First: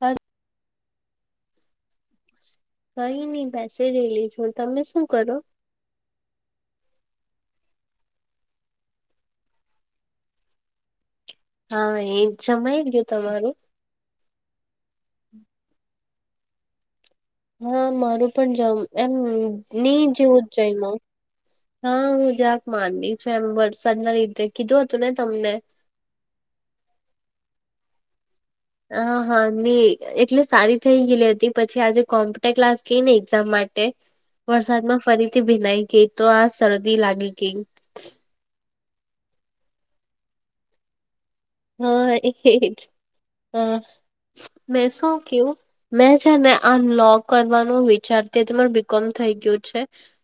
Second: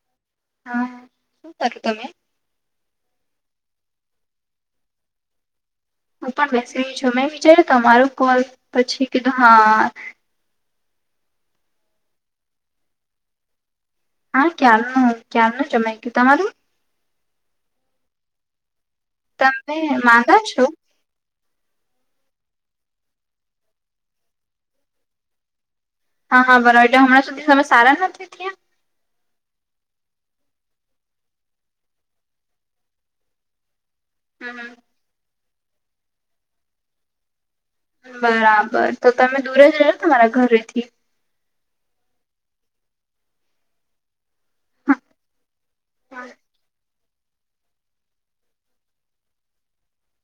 હદ હા કઈ નઈ પૈસે લઈ લેજું તમે શું કરો હું પણ બેસી રહી છું મેં વિચાર્યું તમારું કોલ પછી કીધું હા હા એ જમાઈ ગયો તમારું હા ક્યારનું ક્યારનું જમાઈ ગયું તમારું હા મારું પણ જ એમ તમે નહી માંદા જવું જ છો જઈ હા હું જાગવાની છું એમ વરસાદના લીધે તમને કીધું હતું ને તમને હા હા હમણાં સુધી તમે સારા નથી ત્યાં હા હા મી એટલે સારી થઇ ગયેલી હતી પછી આજે કોમ્પ્યુટર ક્લાસ ગઈને એક્ઝામ માટે તે હમ વરસાદમાં ફરીથી ભીનાઈ ગઈ તો આ શરદી લાગી ગઈ બરાબર તો તમે દૂરે જ ને તમારા ઘરેથી હા એજ હ મે શો ક્યું મે છેને અનલોક કરવાનો વિચારતી હતી પણ બીકોમ થઈ ગયું છે.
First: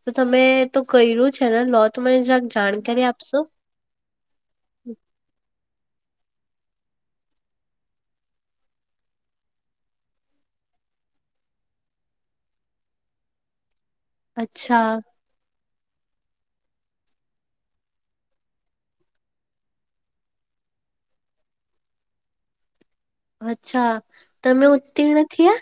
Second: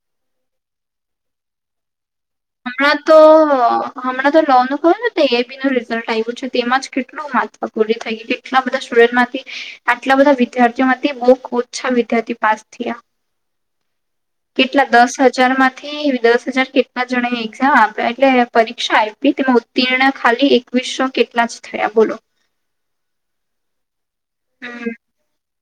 તો તમે તો કર્યું છે ને લો તો મને જગ હા તો અ હમણાં તો લો નું કહું ને તો એઆઈબીનું રિઝલ્ટ આવ્યું છે તેમાં જ કેટલું મહત્વ પૂરી થઈ ગેલી. આટલા બધા સ્ટુડનમાંથી આટલા બધા વિદ્યાર્થીઓમાંથી બહુ ઓછા વિદ્યાર્થી પાસ થયા. કેટલા અચ્છા દસ હજારમાંથી દસ હજાર કે એટલા જ જણે એક્ઝામ આપ્યા એટલે પરીક્ષા આયપી તેમાં ઉત્તીર્ણ ખાલી એકવીસો કે એટલા જ થયા બોલો. અચ્છા. તમે હમ ઉત્તીર્ણ થયા?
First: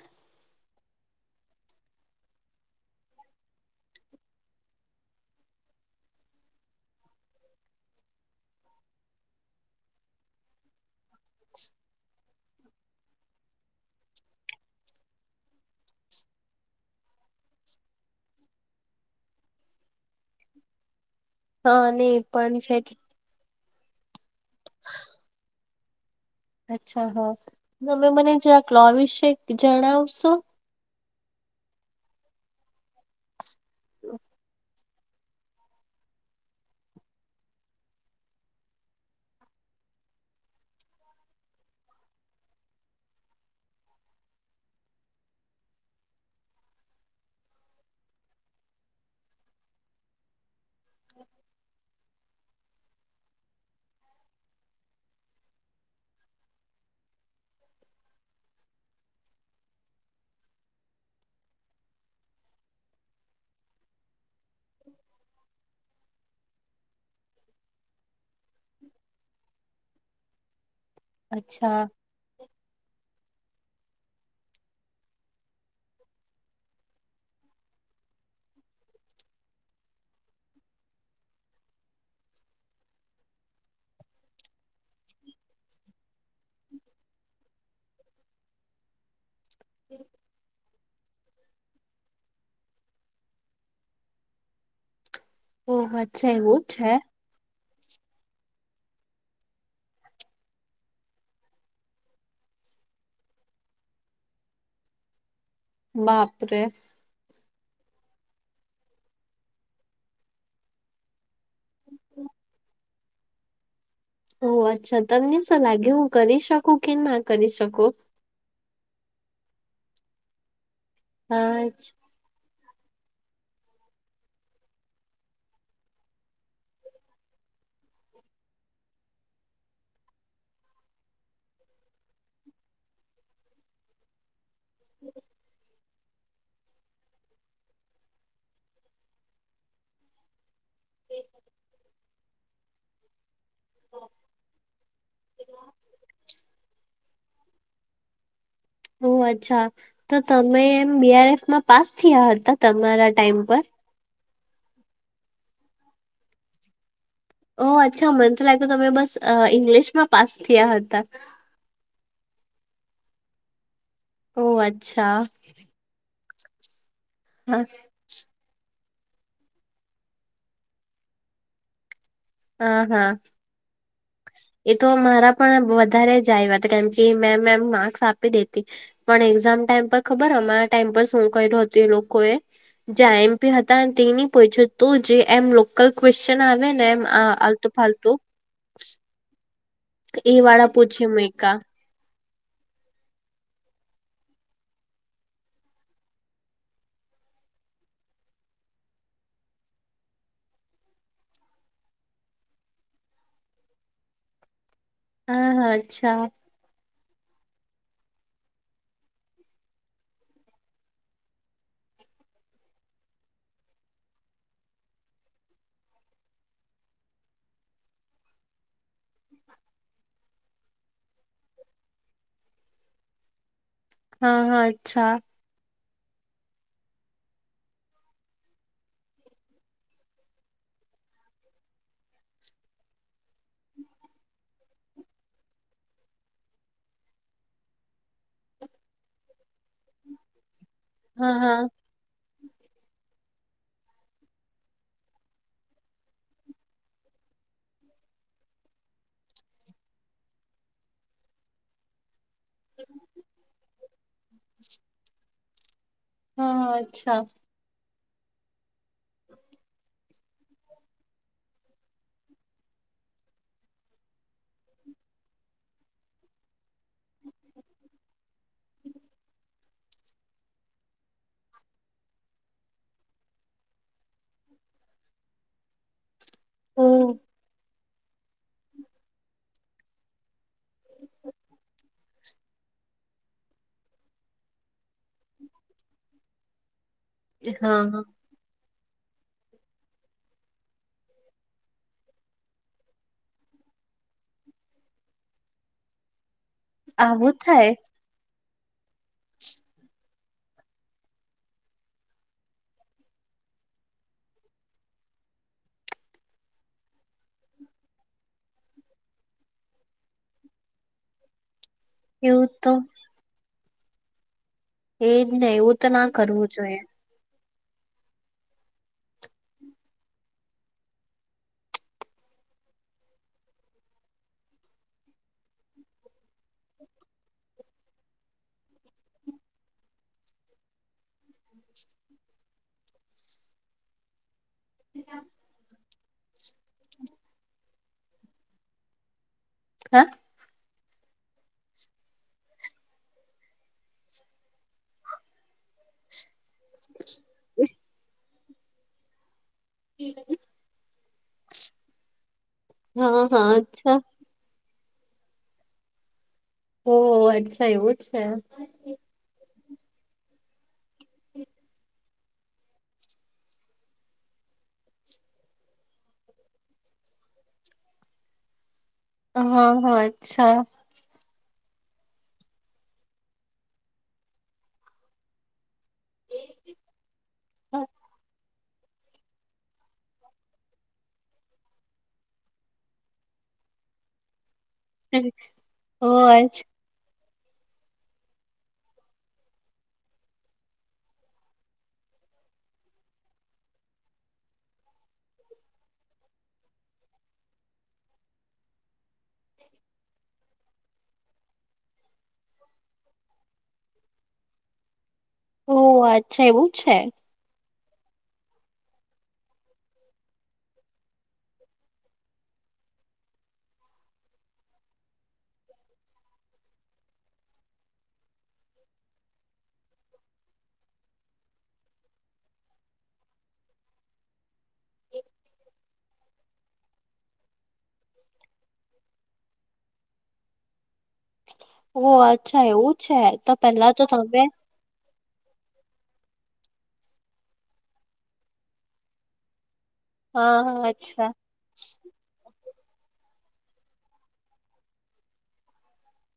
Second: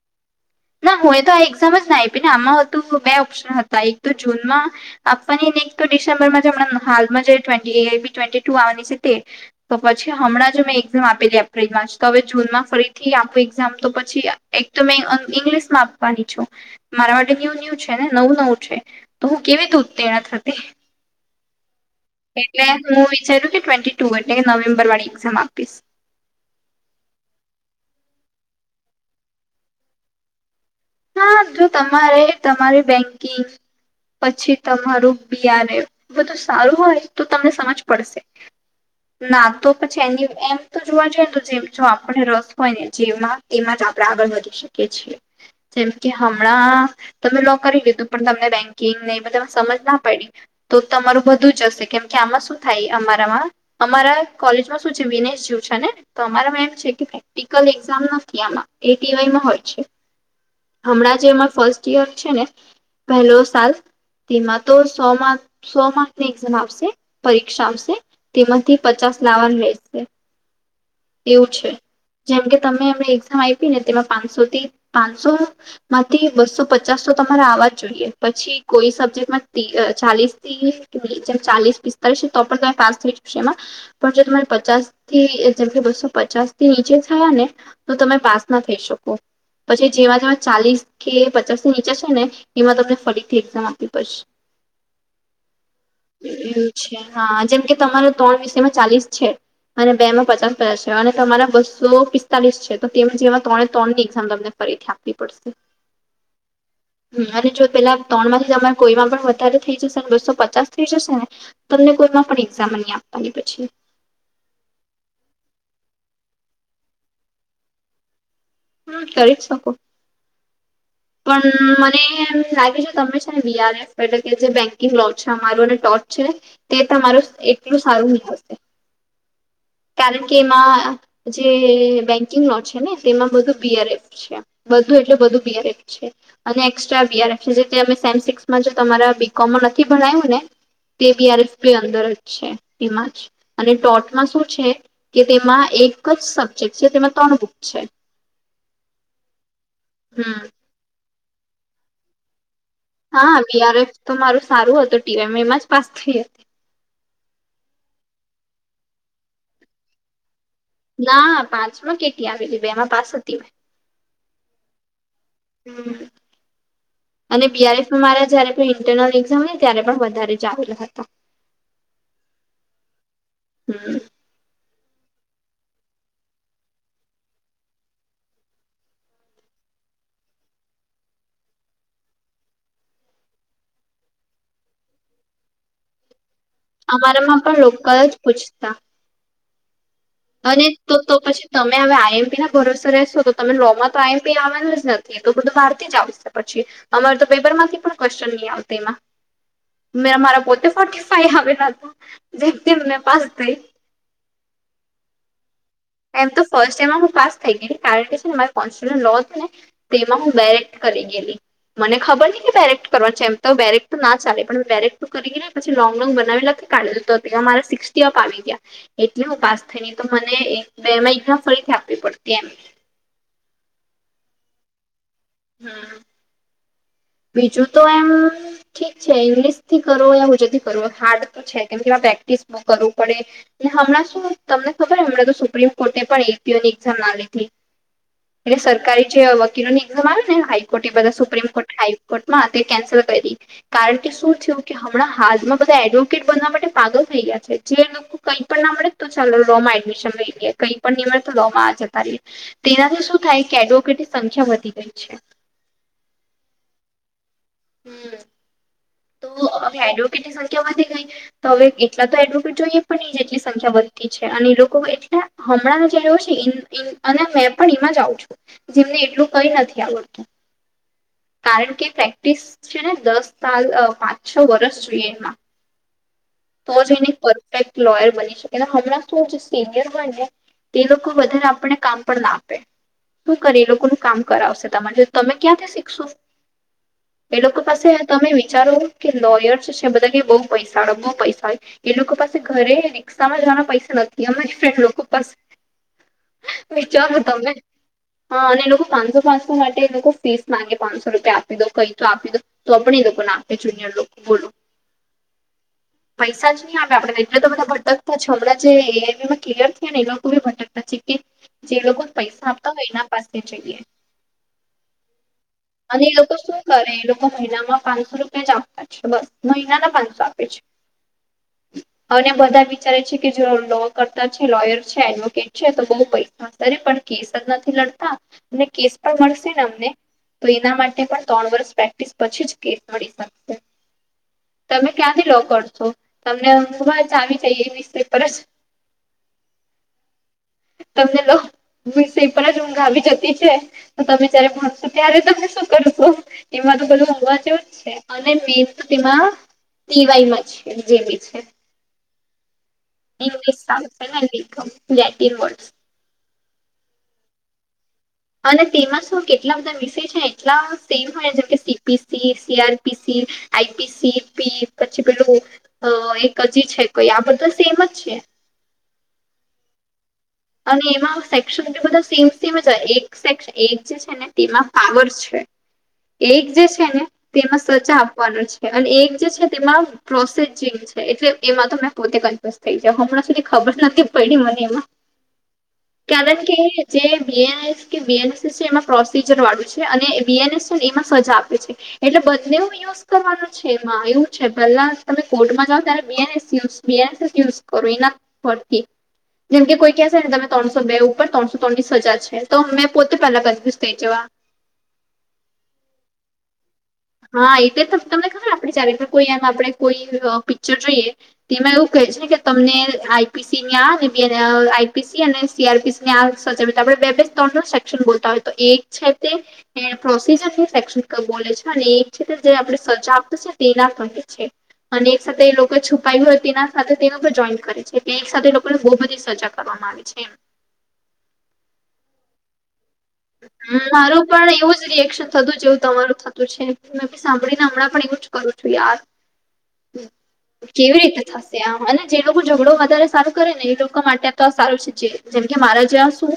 ના હું એ તો આ એક્ઝામ જ ના આયપી ને આમાં હોતું બે ઓપ્શન હતા એક તો જૂનમાં આપવાની ને એક તો ડિસેમ્બરમાં જ હમણાં હાલમાં જે twenty A I B twenty two આવવાની છે તે તો પછી હમણાં જ મેં એક્ઝામ આપીતી એપ્રિલમાં જ તો હવે જૂનમાં ફરીથી આપું એક્ઝામ તો પછી એક તો મેં અ ઇંગ્લિશમાં આપવાની છું. મારા માટે ન્યૂ ન્યુ છે ને નવું નવું છે. તો હું કેવી રીતે ઉત્તીર્ણ થતી. હ નહી પણ એટલે છે હું વિચારુ કે ટ્વેન્ટી ટુ એટલે કે નવેમ્બર વાળી એક્ઝામ આપ અચ્છા હહ. તમે મને જરાક લો વિશે જણાવશો? હા જો તમારે તમારી બેંકિંગ પછી તમ તમારું બીઆરએ બધું સારું હોય તો તમને સમજ પડશે. ના તો પછી એની એમ તો જોવા જઈએ તો જેમ જો આપણને રસ હોય ને જેમાં એમાં જ આપણેે આગળ વધી. શકે છે. જેમ કે હમણાં તમે લો કરી લીધું પણ તમને બેન્કિંગ ને એ બધામાં સમજ ના પડી. તો તમારું બધું જશે કેમ કે આમાં શું થાય અમારામાં અમારા કોલેજમાં શું છે વિનેશ જુ છે ને તો અમારામાં એમ છે કે ક્ટિકલ એક્ઝામ નથી આમાં એ ટીવાયમાં હોય છે. હમણાં જે એમાં ફર્સ્ટ યર છે ને પહેલો સાલ તેમાં તો સોમાં સો માર્કની એક્ઝામ આવશે, પરીક્ષા આવશે. તેમાંથી પચાસ લાવાનું રેશે. એવું છે. અચ્છા જેમ કે તમે હમણાં એક્ઝામ આપી ને તેમાં પાંચસો થી પાંચસો માંથી બસો પચાસ તો તમારે આવવા જ જોઈએ. પછી કોઈ સબ્જેક્ટમાં તી અ ચાલીસથી જેમ ચાલીસ પિસ્તાલીસ તો પણ તમે પાસ થઈ શકશો એમાં પણ જો તમારે પચાસથી જેકે બસો પચાસ થી નીચે થયા ને તો તમે પાસ ના થઈ શકો પછી જેમાં જેમાં ચાલીસ કે પચાસ ની નીચે છે ને એમાં તમને ફરીથી એક્ઝામ આપવી પડશે [inaudible] ઓહ અચ્છા એવું છે છા. હા, જેમ કે તમારો તણ વિષયમાં ચાલીસ છે અને બેમાં પચાસ થયા છે અને તમારા બસો પિસ્તાલીસ છે તો તેમ જેમાં ત્રણે ત્રણની એક્ઝામ તમને ફરીથી આપ આપવી પડશે. બાપ રે! હમ અને જો પેલા ત્રણમાંથી તમે કોઈમાં પણ વધારે થઈ જશેને બસો પચાસ થઈ જશે ને તમને કોઈમાં પણ એક્ઝામા ની આપવાની પછી. ઓહ! અચ્છા. તમને શું લાગે હું કરી શકું કે ના કરી સકો? હમ્મ, કરી જ શકો. પન હા મને એમ લાગે છે તમે વીઆર એફ એટલે કે જે બેંકિંગ લો છા અમારું ને ટોચ છે. તે તમારું એટલું સારું ની હોસે. કારણ કે એમાં જે બેંકિંગ લો છે ને તેમાં બધું બીઅઆરએફ છે બધું એટલે બધું બીઆરએફ. છે અને એક્સ્ટ્રા બીઆરએફ જે તેમ સેમ સીક્સમાં જે તમારા બીકોમમાં નથી ભણાયવુ ને તે બીઆરફ પી અંદર જ છે તેમાં જ. અને ટોટમાં શું છે કે તેમાં એક જ સબ્જેક્ટ છે તેમાં તણ બુક છે. ઓ અચ્છા! તો હમ તમે એમ બીઆરએફમાં પાસ થીયા હતા? તમારા ટાઈમ હા પર બીઆર એફ તો મારું સારું હતું, ટીવીમાં એમાં જ પાસ થઈ હતી. ઓ અચ્છા! મને તો લાગ્યુ તમે બસ અ ઈંગ્લિશમાં પાસ થીયા હતા. ના પાંચમાં કેટી આવેલી બેમાં પાસ હતી મે. ઓહ અચ્છા! મ્મ અને હા બીઆરએફમાં મારા જયારે ઇન્ટરનલ એક્ઝામ ન ત્યારે પણ વધારે ચ આવેલા હતા. હા હા હમ એ તો મારા પણ વધારે જ આયવા હતા કેમ કે મે એમ માર્ક્સ આપી દેતી. પણ એક્ઝામ ટાઈમ પર ખબર અમારા ટાઈમ પર શું કયરુ તું એ લોકોએ જે આઇએમપી હતા તેની પૂયછૂ તું જે એમ લોકલ ક્વેશ્ચન આવે ને એમ આ અમારામાં પણ લોકલ આલતું-ફાલતુ જ પૂછતા એ અને વાળા તો પૂછે તો પછી મેકા તમે હવે આઈએમપી ના ભરોસા રહેશો તો તમે લોમાં તો આઈએમપી આવેલ જ નથી તો બધું બાર થી જ આવશે પછી અમાર તો પેપર માંથી પણ ક્વેશ્ચન નઈ આવતા એમાં. મે મારા પોતે ફોર્ટી ફાઈ આવેલા હતા, જેમ તેમ મેં પાસ થઈ. હા હા અચ્છા એમ તો ફર્સ્ટ એમમાં હું પાસ થઈ ગઈ કારણ કે છેને મારે કોસ્ટ્યુશન લો તુ ને તેમાં હું બેરેક્ટ કરી ગેલી. મને ખબર ની કે બેરેક્ટ કરવાનું છે એમ તો બેરેક્ટ ના ચાલે પણ મે બેરેક્ટ તો કરીને પછી લોંગ લોંગ બનાવી લખે. કાઢી દ મારા સિક્ટી અપ આવી ગીયા એટલે હું પાસ થઈ ન તો મને બે મહિ ફરીથી આપવી પડતી એમ. હા હા અચ્છા. હમ બીજું તો એમ ઠીક છે ઇંગ્લિશ થી કરો યા હોજુ થી કરો હાર્ડ તો છે, કેમ કે પ્રેક્ટિસ કરવું પડે. હમણાં શું તમને ખબર? હમણા તો સુપ્રીમ કોર્ટે પણ એક યરની એકઝામ ના લીધી. એલે સરકારી જે વકીલો ની એક્ઝામ આવે ને હાઈકોર્ટ એ બધા હા સુપ્રીમ હા કોર્ટ હ કોર્ટમાં તે કેન્સલ કયરી. કારણ કે, શું થીયું કે હમણાં હાલમાં બધા એડવોકેટ બનવા માટે પાગલ થઈ ગયા છે. જે કઈ પણ ના મળે તો ચાલો લો માં એડમિશન લઈ લઈ, કઈ પણ નહી મળે તો લો માં જતા રહીએ. તેનાથી શું થાય કે એડવોકેટની સંખ્યા વધી ગઈ છે. હ હ, અચ્છા. હમ્મ તો હવે એડવોકેટ ની સંખ્યા વધે કઈ તો હવે એટલા તો એડવોકેટ પણ નહી એટલી સંખ્યા વધતી છે. અને એ લોકો એટલા હમણાં જે રહ્યો છે ઈન પિન અને મેં પણ એમાં જઉં છું. જેમને એટલું કઈ નથી આવડતું કારણ કે પ્રેક્ટિસ છે ને દસ સાલ પાંચ-છ વરષ જોઈએ એમાં, તો ઓ જ એની પરફેક્ટ લોયર બની શકે. હમંણા તું સિનિયર હોય ને તે લોકો વધારે આપણને કામ પણ ના આપે. તો કરીલો લોકોનું કામ કરાવશે, તા માટે તમે ક્યાંથી શીખશો? એ લોકો હા પાસે હા તમે વિચારો કે લોયર છે બધા કે બઉ પૈસા, બઉ પૈસા હોય. એ લોકો પાસે ઘરે રિક્ષામાં જવાના પૈસા નથી અમારી ફ્રેન્ડ લોકો પાસે વિચારો આવું તમે થાય હા અને એ લોકો પાંચસો પાંસો માટે એ લોકો ફીસ માંગે પાંચસો રૂપિયા આપી દો કઈ તો આપી દો તો આપણે લોકો ના આપે જુનિર લોકો બોલો મૈસાજ નહી આવે આપડને એટલે તો બધા ભટકતા છ. હમણાં જે કલિયર થયા ને એ લોકો બી ભટકતા છે કે જે લોકો પૈસા એવું તો આપતા હોય એના પાસે જઈએ. એજ ને એવું તો અને ના એ લોકો કરવું શું જોઈએ કરે એ લોકો મહિનામાં પાંચસો રૂપ એ જ આપતા છે બસ મહિના ના પાંચસો આપે છે. અને બધા વિચારે છે કે જો લો કરતા છે લોયર છે એડવોકેટ છે તો બઉ પૈસા છે. ત પણ કેસ જ નથી લડતા અને કેસ પણ મળશે ને અમને તો એના માટે પણ ત્રણ વર્ષ પ્રેક્ટિસ પછી જ કે તમે ક્યાંથી લો કર સો તમને [unintelligible] આવી જાયએ એ વિસ્ટ્રી પર જ હ તમને લો વિષય પણ જ ઊંઘ આવી જતી છે. તો તમે જયારે ભણશો ત્યારે તમે શું કર સો એમાં તો બધું ઉઘ વા જેવું છે અને મેન તો એમા - ટીવાય મા છે જેવી છે હા હા ઇંગ્લિશ અચ્છા [unintelligible] [unintelligible] ઓ અચ્છા એવું છે અને તેમાં શું કેટલા બધા વિષય છે એટલા સેમ હોય જેમ કે સીપી સીઆરપીસી આઈપીસી પી પછી પેલું હ એક અજી છે કોઈ આ બધા સેમ જ છે. હા હા અચ્છા. અને એમાં સેક્શન બધા સેમ સેમ જ એક સેક્શન એક જે છે ને તેમાં પાવર છે. એક જે છે ને તેમાં સ્વચા આપવાનો છે. અને એક જે છે તેમાં પ્રોસેજિંગ છે એટલે એમાં તો મેં પોતે કન્ફ્યઝ થઈ જાઉં હમણાં સુધી ખબર નથી પયડી મને એમાં. [inaudible] કારણ કે અચ્છા જે બીએન એસ કે બીએનએસ એસ છે. એમાં પ્રોસીજર વાળું છે અને બીએનએસ છે ને એમાં સજા આપે છે. એટલે બધને યુઝ કરવાનું છે એમાં એવું છે. પેલા તમે કોર્ટમાં જાાવ ત્યારે બેનેયુ બસ યુઝ કરો એના પરથી જેમકે કોઈ ક છે ને તમે ત્રણસો બે ઉપર ત્રણસો ત્રણની સજા છે. તો મેમે પોતે પેલા બીસ થઈ જવા ઓહ અચ્છા એવું છે. હા એ તો તમને ખબર આપે ચારેકર કોઈ આમ આપણે કોઈ પિક્ચર જોઈએ તેમાં એવું કહે છે કે તમને આઈપીસી આ આઈપીસી અને સીઆરપીસી ન્યા સજાવ ત આપ બેબ ધ સેક્શન બતા હો તો એક સાથે પ્રોસીજર છે. શૈક્ષણિક બોલે છે. એક છે જે આપણે સજા આપત છેને તેના કર છે અને એક સાથે એ લોકો છ પ તેના સાથે તે લોકો પણ જોઈન કરે છે એક સાથે લોકોને બહુ બધી સજા કરવામાં આવે છે. ઓ અચ્છા એવું છે તો હ પેલા તો મારું તમે પણ એવું જ રિએક્શન થતું જેવું તમારું થતું છે. મેં બી સાંભળીને હમણાં પણ એવું જ કરું છું યાર. હા હા કેવી રીતે અચ્છા થશે? ત અને જે લોકો ઝઘડો વધારે સારું કરે ને એ લોકો માટે તો આ સારું છે. જે જેમ કે મારા જં શું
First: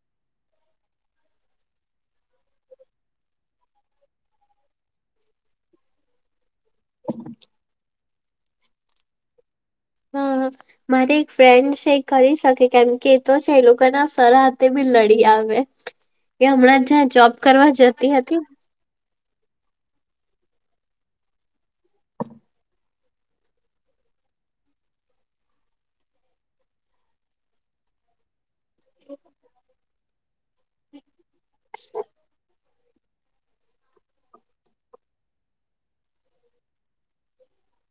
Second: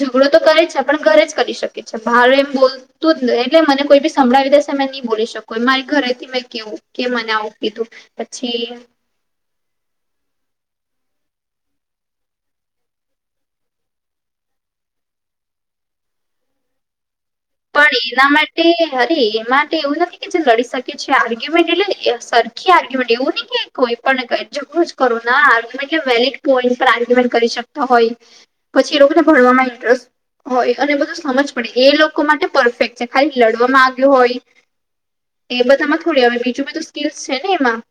ઝઘડો તો કરે છે પણ ઘરે જ કરી શકે છે. બાર એમ બોલ તું એટલે મને કોઈ બી સંભળાવી દેશે મેમે નહી બોલી શકકો. મારી ઘરેથી મેં કેવું કે મને આવું કીધું પછી હમ હ. મારી એક ફ્રેન્ડ છે કરી શકે કેમ કે એ તો છે. એ લોકોના સર હાથે બી લડી આવે. એ હમણાં જ્યાં જોબ કરવા પણડી જતી એના હતી માટે અરે એ માટે એવું નથી કે જે લડી શકે છે. આર્ગ્યુમેન્ટ એટલે સરખી આર્ગ્યુમેન્ટ એવું નહી કે કોઈ પણ કરો ના આર્ગ્યુમેન્ટ કે વેલડ પોઈન્ટ પર આર્ગ્યુમેન્ટ કરી શકતા હોય [inaudible] પછી એ લોકોને ભણવામાં ઇન્ટરેસ્ટ હોય અને બધું સમજ પડે એ લોકો માટે પરફેક્ટ છે. ખાલી લડવામાં આવ્યો હોય એ બધામાં થોડી આવે બીજું બધું સ્કીલ્સ છે ને એમાં.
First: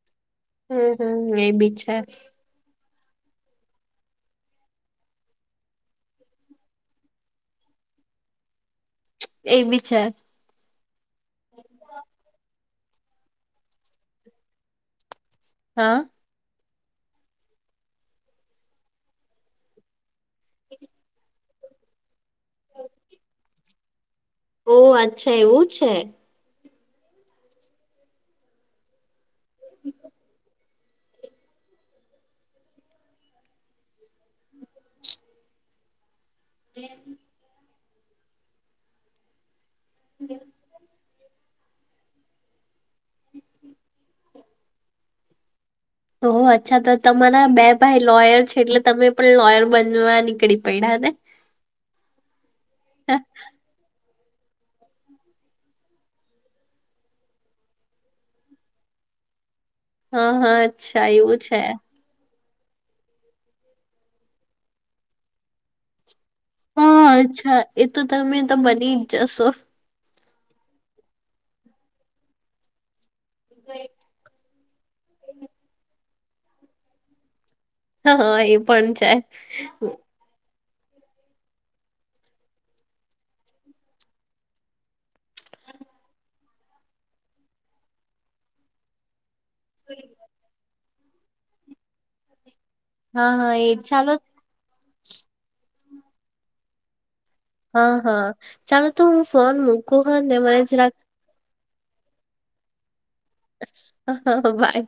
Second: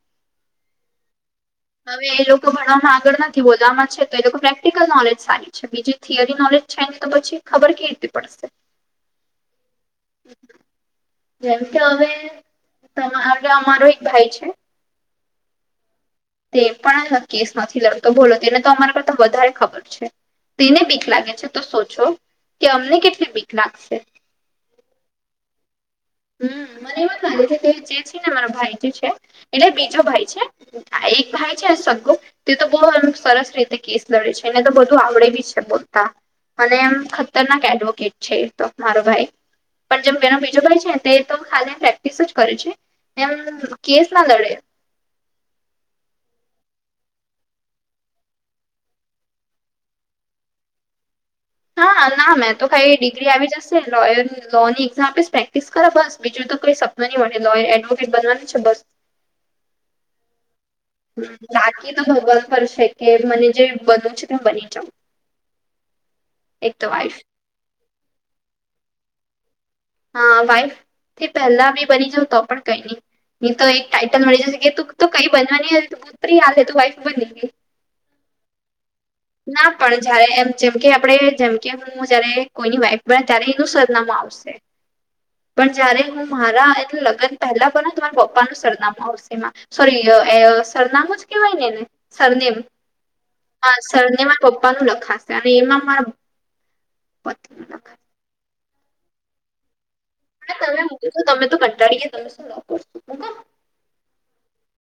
હમ હમ એ બી છે. હવે એ લોકો ભણવામાં આગળ નથી બોલવામાં છે તો એ લોકો પ્રેક્ટિકલ નોલેજ સારી અચ્છા બીજી થથીયરી નોલેજ થાય ને તો પછી ખબર કેવી રીતે પડશે. એ બી છે. જેમ કે હવે તમા અમારો એક ભાઈ છે. હા. તે પણ કેસ નથી લડતો બોલો તેને તો અમારા કરતા વધારે ખબર છે. તેને બીક લાગે છે તો સોચો કે અમને કેટલી બીક લાગશે? ઓહ અચ્છા એવું છે. હમ મને એવ જ લાગે છે કે જે છે ને મારા ભાઈ જે છે એટલે બીજો ભાઈ છે. એક ભાઈ છે સગું તે તો બહુ સરસ રીતે કેસ લડે છે એને તો બધું આવડે બી છે બોલતા પણ એમ ઉતરનાક એડવોકેટ છે તો મારો ભાઈ, પણ જેમ એનો બીજો ભાઈ છે તે તો ખાલી પ્રેક્ટિસ જ કરે છે, એમ કેસ ના લડે. ઓ અચ્છા તો તમારા બે ભાઈ લોયર છે એટલે તમે પણ લોયર બનવા નીકળી પડ્યા ને? [inaudible] હા ના મેં તો કઈ ડિગ્રી આવી જશે લોયર લો ની એક્ઝામ આપીશ પ્રેક્ટિસ કર બસ બીજું તો કોઈ સપનું નહીં મળે લોયર એડવોકેટ બનવાનું છે બસ. હા હા. અચ્છા હ એવું છે બાકી તો ભગવાન પર છે કે મને જે બનું છે તેમ બની જાઉ. એક તો હા વાઇફ. અચ્છા એ તો તમે તો બની જશો. હા વાઈફ થી પહેલા બી બની જાાવ તો પણ કઈ નહી ની તો એક ટટ મળી જ તું તો કઈ બનવાની ત પુતરી હાલ હ તું વાઇફ બની ગઈ. હ હા એ પણ છે. જ્યારે એમ જેમકે આપે જેમકે હું જયારે કોઈની વાઈફ બને ત્યારે એનું સરનામું આવશે. પણ જયારે હું મારા એટલે લગ્ન પહેલા પણ ને મારા પપ્પાનું સરનામું આવશેમાં. સોરી સરનામું જ કેવાય નેને સરનેમ હા સરનેમ પપ્પા નું લખાશે અને એમાં મારા પતિનું હા લખાશે હા ચાલો તો હું ફોન મૂકું હા ને મને જ રાત તો તમે તો કંટાળી ગયા તમે શું લખો છો મૂકો. હ હ હ બાય